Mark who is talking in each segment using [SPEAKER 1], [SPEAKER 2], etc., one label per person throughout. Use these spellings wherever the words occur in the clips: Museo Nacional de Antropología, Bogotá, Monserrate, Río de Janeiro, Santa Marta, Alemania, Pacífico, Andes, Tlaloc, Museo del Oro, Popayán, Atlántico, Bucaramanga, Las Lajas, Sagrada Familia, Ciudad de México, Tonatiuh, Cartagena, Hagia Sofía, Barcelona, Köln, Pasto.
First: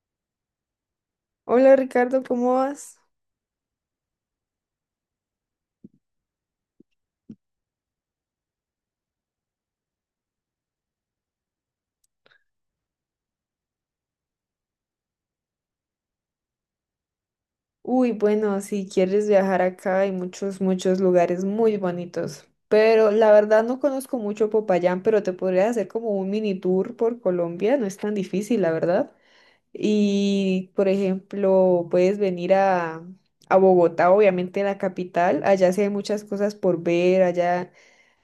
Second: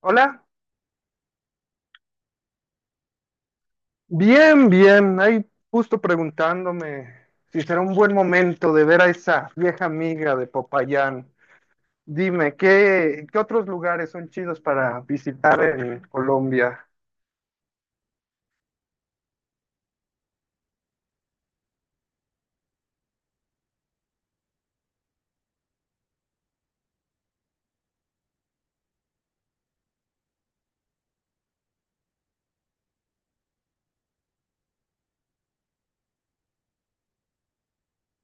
[SPEAKER 1] Hola,
[SPEAKER 2] Hola Ricardo, ¿cómo vas?
[SPEAKER 1] bien, bien. Ahí justo preguntándome si será un buen momento de ver a esa vieja amiga de Popayán. Dime, ¿qué otros lugares son chidos para visitar en Colombia?
[SPEAKER 2] Uy, bueno, si quieres viajar acá hay muchos lugares muy bonitos, pero la verdad no conozco mucho Popayán, pero te podría hacer como un mini tour por Colombia, no es tan difícil, la verdad. Y, por ejemplo, a Bogotá, obviamente la capital, allá sí hay muchas cosas por ver. Allá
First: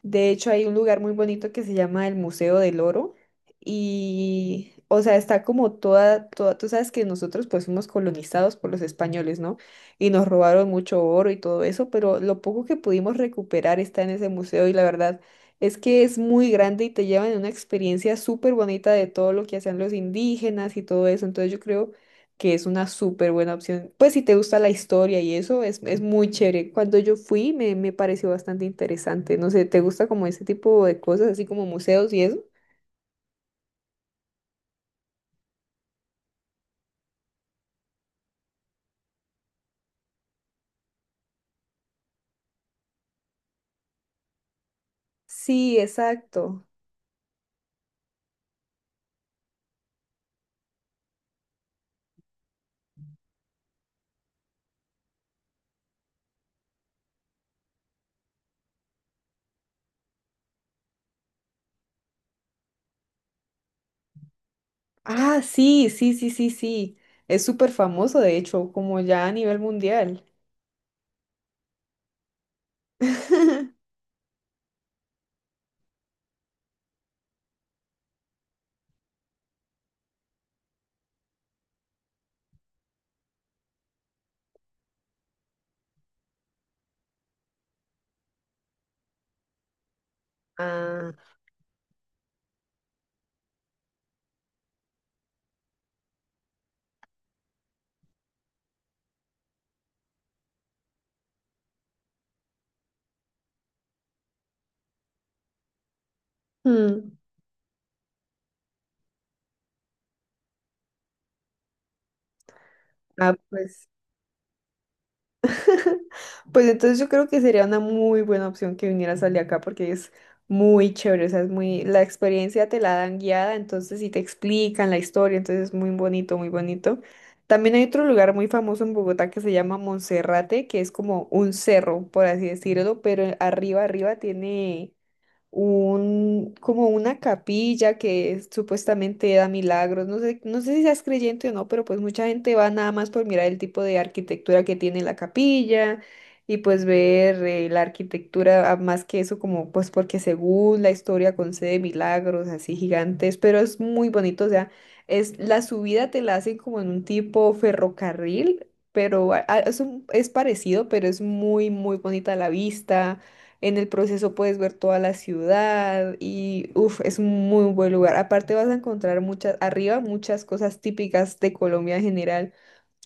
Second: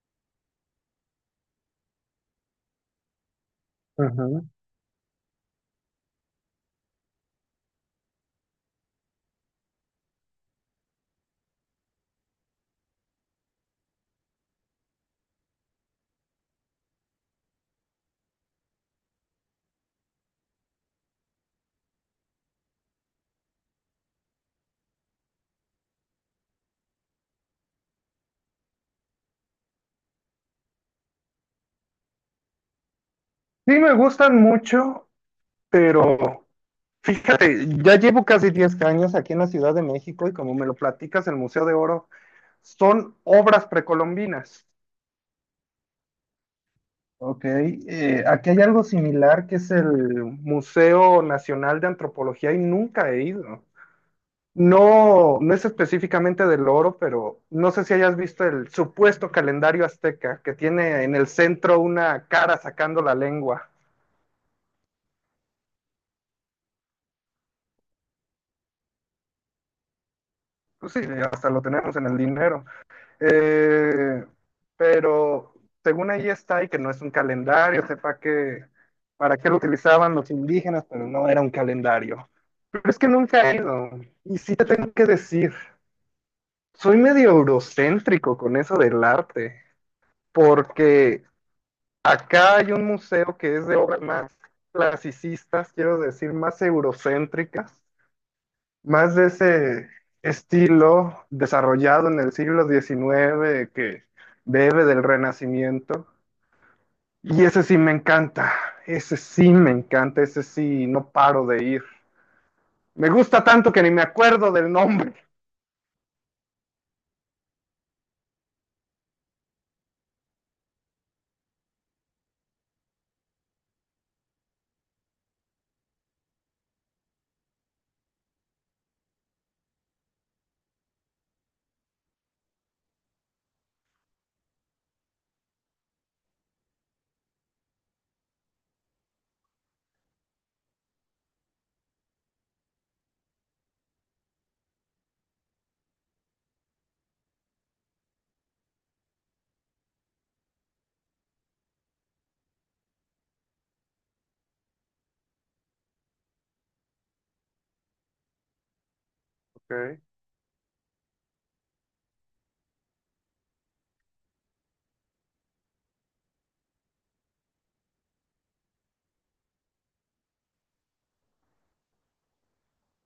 [SPEAKER 2] de hecho, hay un lugar muy bonito que se llama el Museo del Oro
[SPEAKER 1] Ujú.
[SPEAKER 2] y, o sea, está como tú sabes que nosotros pues fuimos colonizados por los españoles, ¿no? Y nos robaron mucho oro y todo eso, pero lo poco que pudimos recuperar está en ese museo, y la verdad es que es muy grande y te llevan en una experiencia súper bonita de todo lo que hacían los indígenas y todo eso. Entonces yo creo que es una súper buena opción. Pues si te gusta la historia y eso, es muy chévere. Cuando yo fui me pareció bastante interesante. No sé, ¿te gusta como ese tipo de cosas, así como museos y eso?
[SPEAKER 1] Sí, me gustan mucho, pero fíjate, ya llevo casi 10 años aquí en la Ciudad de México y como me lo platicas, el Museo de Oro son obras precolombinas.
[SPEAKER 2] Sí, exacto.
[SPEAKER 1] Ok, aquí hay algo similar que es el Museo Nacional de Antropología y nunca he ido. No, no es específicamente del oro, pero no sé si hayas visto el supuesto calendario azteca que tiene en el centro una cara sacando la lengua.
[SPEAKER 2] Ah, sí, sí, sí, sí, sí. Es súper famoso, de hecho, como ya a nivel mundial.
[SPEAKER 1] Pues sí, hasta lo tenemos en el dinero. Eh, pero según ahí está y que no es un calendario, sepa que para qué lo utilizaban los indígenas, pero no era un calendario. Pero es que nunca he ido. Y sí te tengo que decir, soy medio eurocéntrico con eso del arte,
[SPEAKER 2] Ah,
[SPEAKER 1] porque acá hay un museo que es de obras más clasicistas, quiero decir, más eurocéntricas, más de ese estilo desarrollado en el siglo XIX que bebe del Renacimiento.
[SPEAKER 2] mm.
[SPEAKER 1] Y ese sí me encanta, ese sí me encanta, ese sí no paro de ir. Me
[SPEAKER 2] Ah,
[SPEAKER 1] gusta tanto que
[SPEAKER 2] pues
[SPEAKER 1] ni me acuerdo del nombre.
[SPEAKER 2] Pues entonces yo creo que sería una muy buena opción que vinieras al de acá, porque es muy chévere. O sea, es muy, la experiencia te la dan guiada, entonces sí te explican la historia, entonces es muy bonito, muy bonito. También hay otro lugar muy famoso en Bogotá que se llama Monserrate, que es como un cerro, por así decirlo, pero arriba tiene como una capilla que supuestamente da milagros. No sé, no sé si seas creyente o no, pero pues mucha gente va nada más por mirar el tipo de arquitectura que tiene la capilla y pues ver la arquitectura, ah, más que eso, como pues porque según la historia concede milagros así gigantes, pero es muy bonito. O sea, es la subida te la hacen como en un tipo ferrocarril. Pero
[SPEAKER 1] ¿Ok?
[SPEAKER 2] es parecido, pero es muy, muy bonita la vista. En el proceso puedes ver toda la ciudad y uf, es un muy buen lugar. Aparte vas a encontrar muchas, arriba muchas cosas típicas de Colombia en general,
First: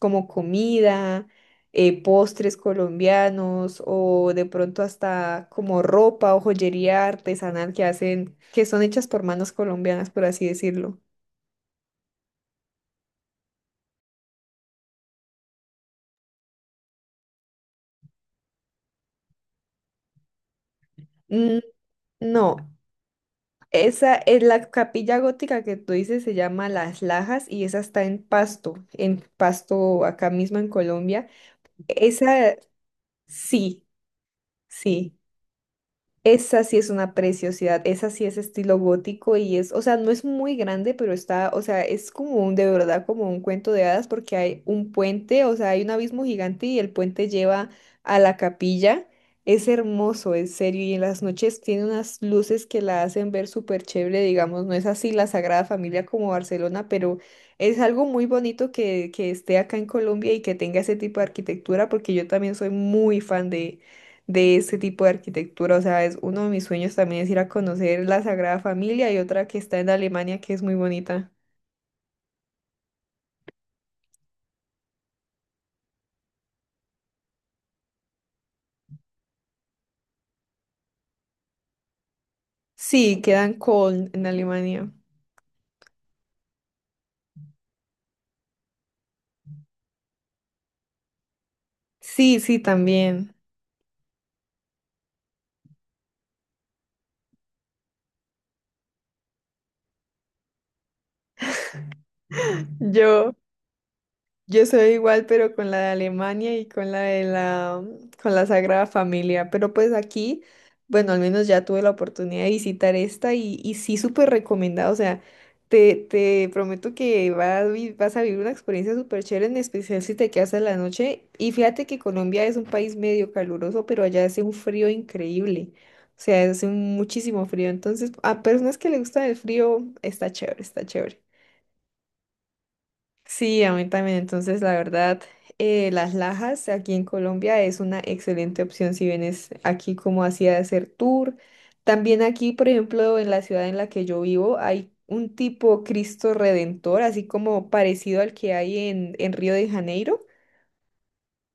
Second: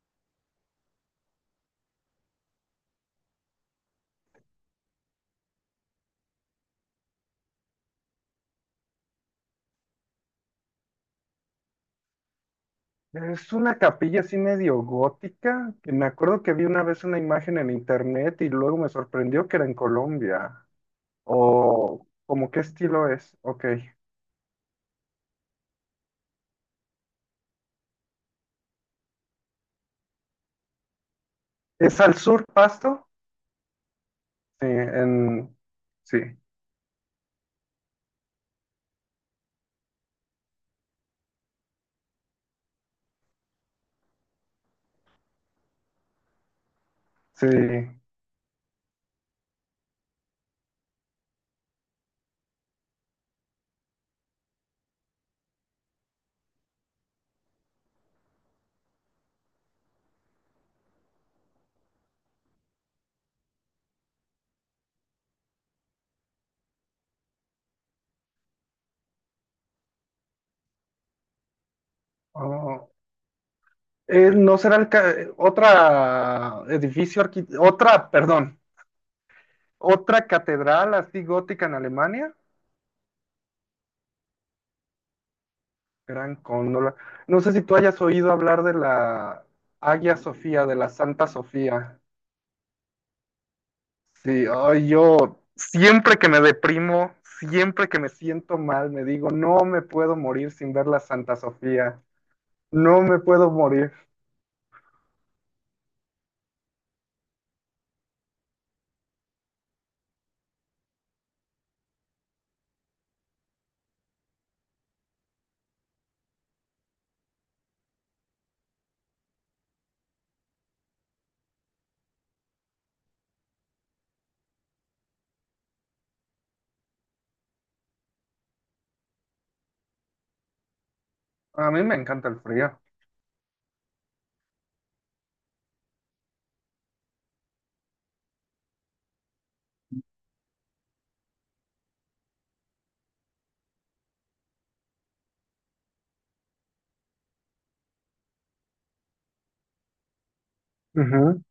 [SPEAKER 2] como comida, postres colombianos o de pronto hasta como ropa o joyería artesanal que hacen, que son hechas por manos colombianas, por así decirlo.
[SPEAKER 1] Es una capilla así medio gótica, que me acuerdo que vi una vez una imagen en internet y luego me sorprendió que era en Colombia.
[SPEAKER 2] Mm,
[SPEAKER 1] O como
[SPEAKER 2] no,
[SPEAKER 1] qué estilo es, ok.
[SPEAKER 2] esa es la capilla gótica que tú dices, se llama Las Lajas, y esa está en Pasto acá mismo en Colombia.
[SPEAKER 1] ¿Es al sur
[SPEAKER 2] Esa,
[SPEAKER 1] Pasto?
[SPEAKER 2] sí,
[SPEAKER 1] Sí,
[SPEAKER 2] sí.
[SPEAKER 1] en... Sí,
[SPEAKER 2] Esa sí es una preciosidad, esa sí es estilo gótico y es, o sea, no es muy grande, pero está, o sea, es como un, de verdad, como un cuento de hadas, porque hay un puente, o sea, hay un abismo gigante y el puente
[SPEAKER 1] sí.
[SPEAKER 2] lleva a la capilla. Es hermoso, en serio, y en las noches tiene unas luces que la hacen ver súper chévere, digamos, no es así la Sagrada Familia como Barcelona, pero es algo muy bonito que esté acá en Colombia y que tenga ese tipo de arquitectura, porque yo también soy muy fan de este tipo de arquitectura. O sea, es uno de mis sueños también es ir a conocer la Sagrada Familia y otra que está en Alemania que es muy bonita.
[SPEAKER 1] Oh, ¿no será el otra edificio, otra, perdón, otra catedral así gótica en Alemania?
[SPEAKER 2] Sí, queda en Köln, en Alemania.
[SPEAKER 1] Gran Cóndola. No sé si tú hayas oído hablar de la Hagia Sofía, de la Santa Sofía.
[SPEAKER 2] Sí, sí, también.
[SPEAKER 1] Sí, ay, yo siempre que me deprimo, siempre que me siento mal, me digo, no me puedo morir sin ver la Santa Sofía, no me
[SPEAKER 2] Yo.
[SPEAKER 1] puedo morir.
[SPEAKER 2] Yo soy igual, pero con la de Alemania y con la de la, mm, con la Sagrada Familia. Pero pues aquí, bueno, al menos ya tuve la oportunidad de visitar esta y sí, súper recomendada. O sea, te prometo que vas a vivir una experiencia súper chévere, en especial si te quedas en la noche. Y fíjate que Colombia es un país medio caluroso, pero allá hace un frío increíble. O sea, hace muchísimo frío. Entonces, a personas que les gusta el frío, está chévere, está chévere.
[SPEAKER 1] A mí me encanta el frío.
[SPEAKER 2] Sí, a mí también. Entonces, la verdad, las lajas aquí en Colombia es una excelente opción si vienes aquí como así a hacer tour. También aquí, por ejemplo, en la ciudad en la que yo vivo, hay un tipo Cristo Redentor, así como parecido al que hay en Río de Janeiro.
[SPEAKER 1] Ujú.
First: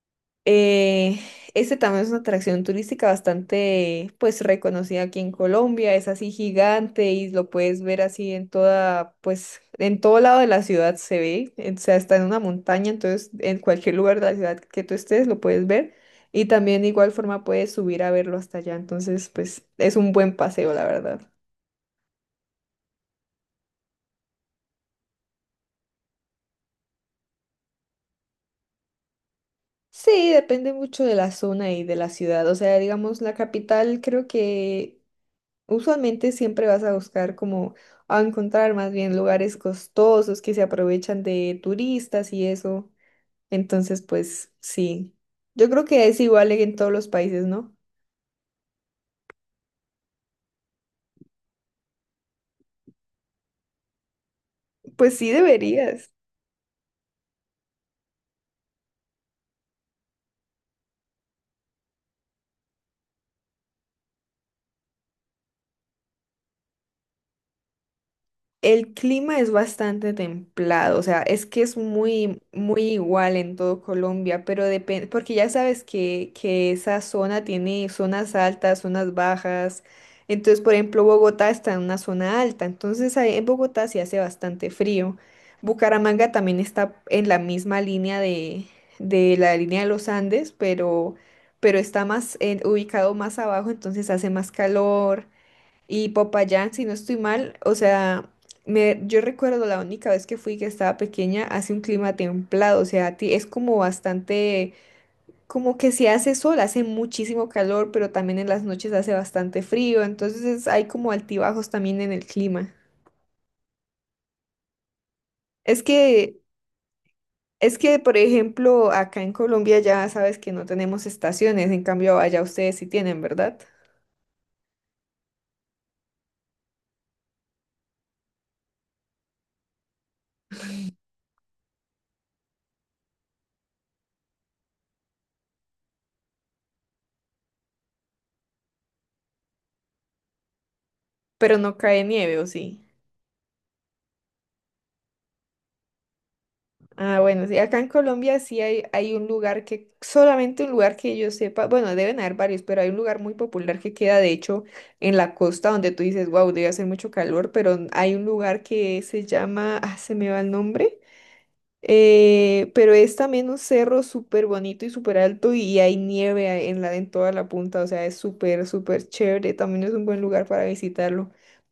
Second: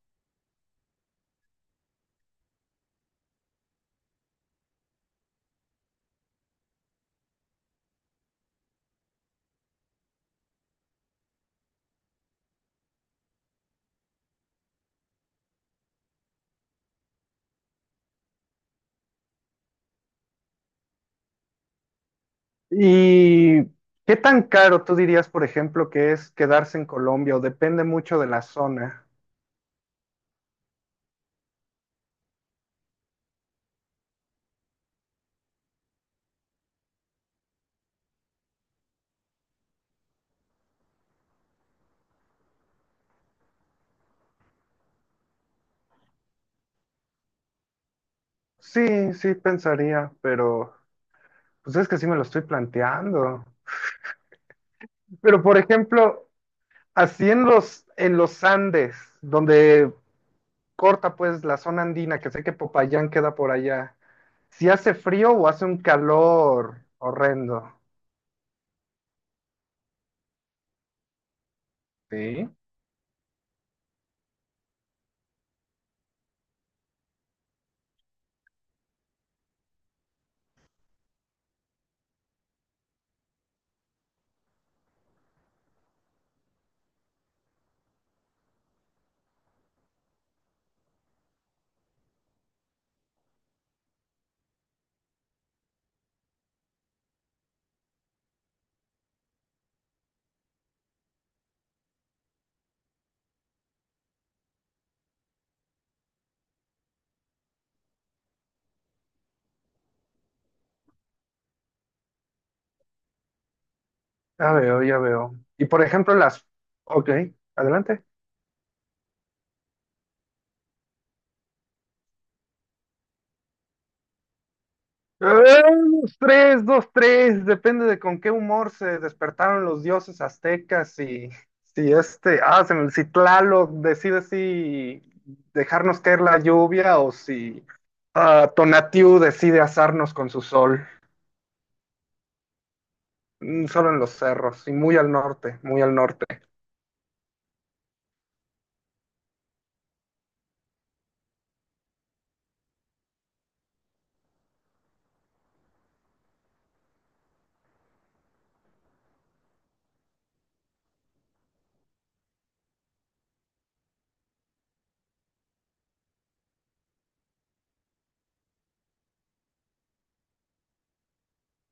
[SPEAKER 2] Eh, este también es una atracción turística bastante, pues, reconocida aquí en Colombia. Es así gigante y lo puedes ver así en toda, pues, en todo lado de la ciudad se ve. O sea, está en una montaña, entonces en cualquier lugar de la ciudad que tú estés lo puedes ver. Y también de igual forma puedes subir a verlo hasta allá. Entonces, pues, es un buen paseo, la verdad.
[SPEAKER 1] ¿Y qué tan caro tú dirías, por ejemplo, que es quedarse en Colombia o depende mucho de la zona?
[SPEAKER 2] Sí, depende mucho de la zona y de la ciudad. O sea, digamos, la capital creo que usualmente siempre vas a buscar como a encontrar más bien lugares costosos que se aprovechan de turistas y eso. Entonces, pues sí, yo creo que es igual en todos los países, ¿no?
[SPEAKER 1] Sí, sí, pensaría, pero pues es que sí me lo estoy planteando.
[SPEAKER 2] Pues sí
[SPEAKER 1] Pero, por
[SPEAKER 2] deberías.
[SPEAKER 1] ejemplo, así en los Andes, donde corta pues la zona andina, que sé que Popayán queda por allá, si hace frío o hace un calor horrendo.
[SPEAKER 2] El clima es bastante templado, o sea, es que es muy,
[SPEAKER 1] Sí.
[SPEAKER 2] muy igual en todo Colombia, pero depende, porque ya sabes que esa zona tiene zonas altas, zonas bajas. Entonces, por ejemplo, Bogotá está en una zona alta, entonces ahí en Bogotá sí hace bastante frío. Bucaramanga también está en la misma línea de la línea de los Andes, pero está más, ubicado más abajo, entonces hace más calor. Y Popayán, si no estoy mal, o sea, me, yo recuerdo la única vez que fui que estaba pequeña, hace un clima templado, o sea, es como bastante, como que si hace sol, hace muchísimo calor, pero también en las noches hace bastante frío, entonces hay como altibajos también en el clima.
[SPEAKER 1] Ya veo, ya veo. Y por
[SPEAKER 2] Es
[SPEAKER 1] ejemplo
[SPEAKER 2] que,
[SPEAKER 1] las... Ok, adelante.
[SPEAKER 2] por ejemplo, acá en Colombia ya sabes que no tenemos estaciones, en cambio allá ustedes sí tienen, ¿verdad?
[SPEAKER 1] ¡Eh! Dos, tres, dos, tres, depende de con qué humor se despertaron los dioses aztecas y si este, ah, se si Tlaloc decide si dejarnos caer la lluvia o si Tonatiuh decide asarnos con su sol.
[SPEAKER 2] Pero no cae nieve, ¿o sí?
[SPEAKER 1] Mm, solo en los cerros y muy al norte, muy al norte.
[SPEAKER 2] Ah, bueno, sí, acá en Colombia sí hay un lugar que, solamente un lugar que yo sepa, bueno, deben haber varios, pero hay un lugar muy popular que queda, de hecho, en la costa donde tú dices, wow, debe hacer mucho calor, pero hay un lugar que se llama, ah, se me va el nombre. Pero es también un cerro súper bonito y súper alto y hay nieve en la, en toda la punta, o sea, es súper, súper chévere, también es un buen lugar para visitarlo.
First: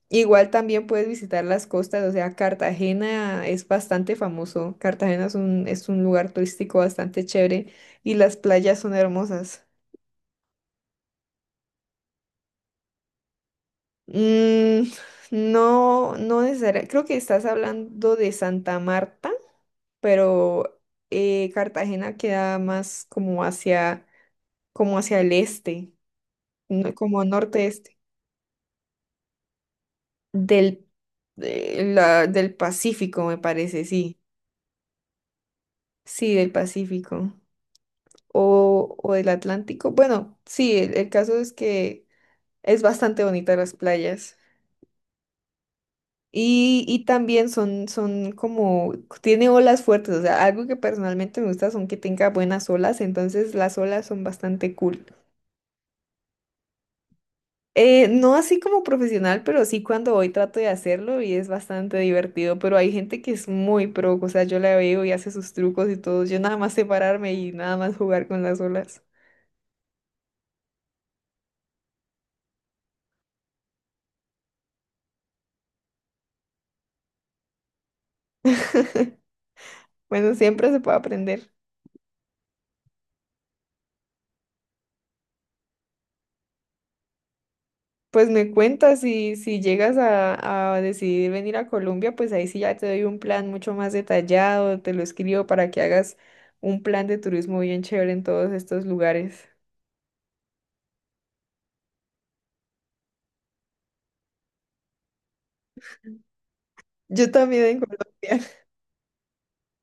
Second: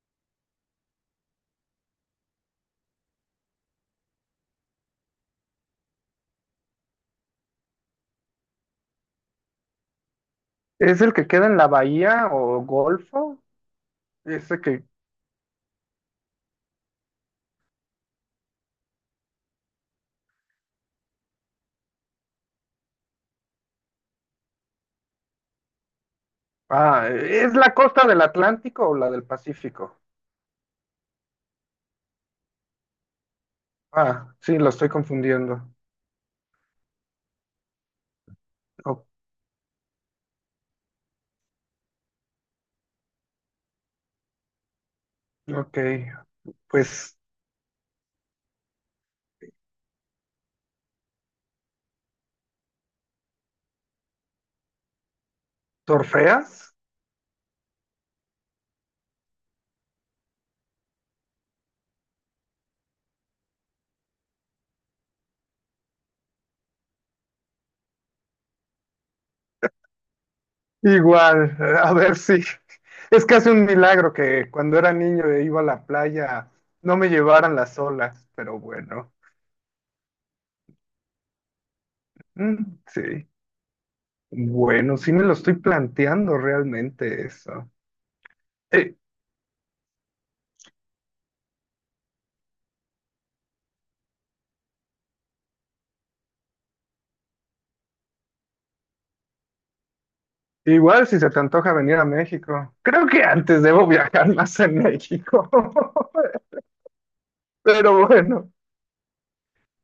[SPEAKER 2] Igual también puedes visitar las costas, o sea, Cartagena es bastante famoso, Cartagena es un lugar turístico bastante chévere y las playas son hermosas.
[SPEAKER 1] ¿Es el que queda en la bahía o Golfo? Ese que...
[SPEAKER 2] Mm, no, no necesariamente, creo que estás hablando de Santa Marta, pero Cartagena queda más como hacia el este,
[SPEAKER 1] Ah,
[SPEAKER 2] como
[SPEAKER 1] ¿es la
[SPEAKER 2] norte-este,
[SPEAKER 1] costa del Atlántico o la del Pacífico?
[SPEAKER 2] del, del Pacífico, me parece, sí,
[SPEAKER 1] Ah, sí, lo estoy confundiendo.
[SPEAKER 2] sí, del Pacífico
[SPEAKER 1] O-
[SPEAKER 2] o del Atlántico. Bueno, sí, el caso es que es bastante bonita las playas.
[SPEAKER 1] ok,
[SPEAKER 2] Y
[SPEAKER 1] pues
[SPEAKER 2] también son, son como, tiene olas fuertes, o sea, algo que personalmente me gusta son que tenga buenas olas, entonces las olas son bastante cool.
[SPEAKER 1] ¿torfeas?
[SPEAKER 2] No así como profesional, pero sí cuando voy trato de hacerlo y es bastante divertido, pero hay gente que es muy pro, o sea, yo la veo y hace sus trucos y todo, yo nada más sé pararme y nada más jugar con las olas.
[SPEAKER 1] Igual, a ver si... Es casi un milagro que cuando era niño e iba a la playa no me llevaran las olas, pero bueno,
[SPEAKER 2] Bueno, siempre se puede aprender.
[SPEAKER 1] mm, sí. Bueno, sí me lo estoy planteando realmente eso.
[SPEAKER 2] Pues me
[SPEAKER 1] Eh,
[SPEAKER 2] cuentas si, si llegas a decidir venir a Colombia, pues ahí sí ya te doy un plan mucho más detallado, te lo escribo para que hagas un plan de turismo bien chévere en todos estos lugares.
[SPEAKER 1] Igual si se te antoja venir a México. Creo que antes debo viajar más en México.
[SPEAKER 2] Yo también en
[SPEAKER 1] Pero bueno,
[SPEAKER 2] Colombia.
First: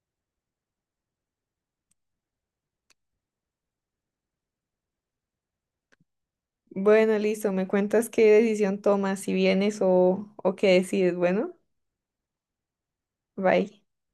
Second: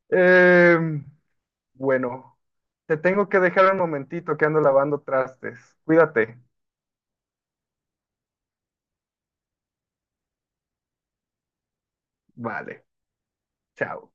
[SPEAKER 1] eh, bueno, te tengo que dejar un momentito que ando lavando trastes. Cuídate.
[SPEAKER 2] Bueno, listo, me cuentas qué decisión tomas, si vienes o qué decides. Bueno,
[SPEAKER 1] Vale,
[SPEAKER 2] bye.
[SPEAKER 1] chao.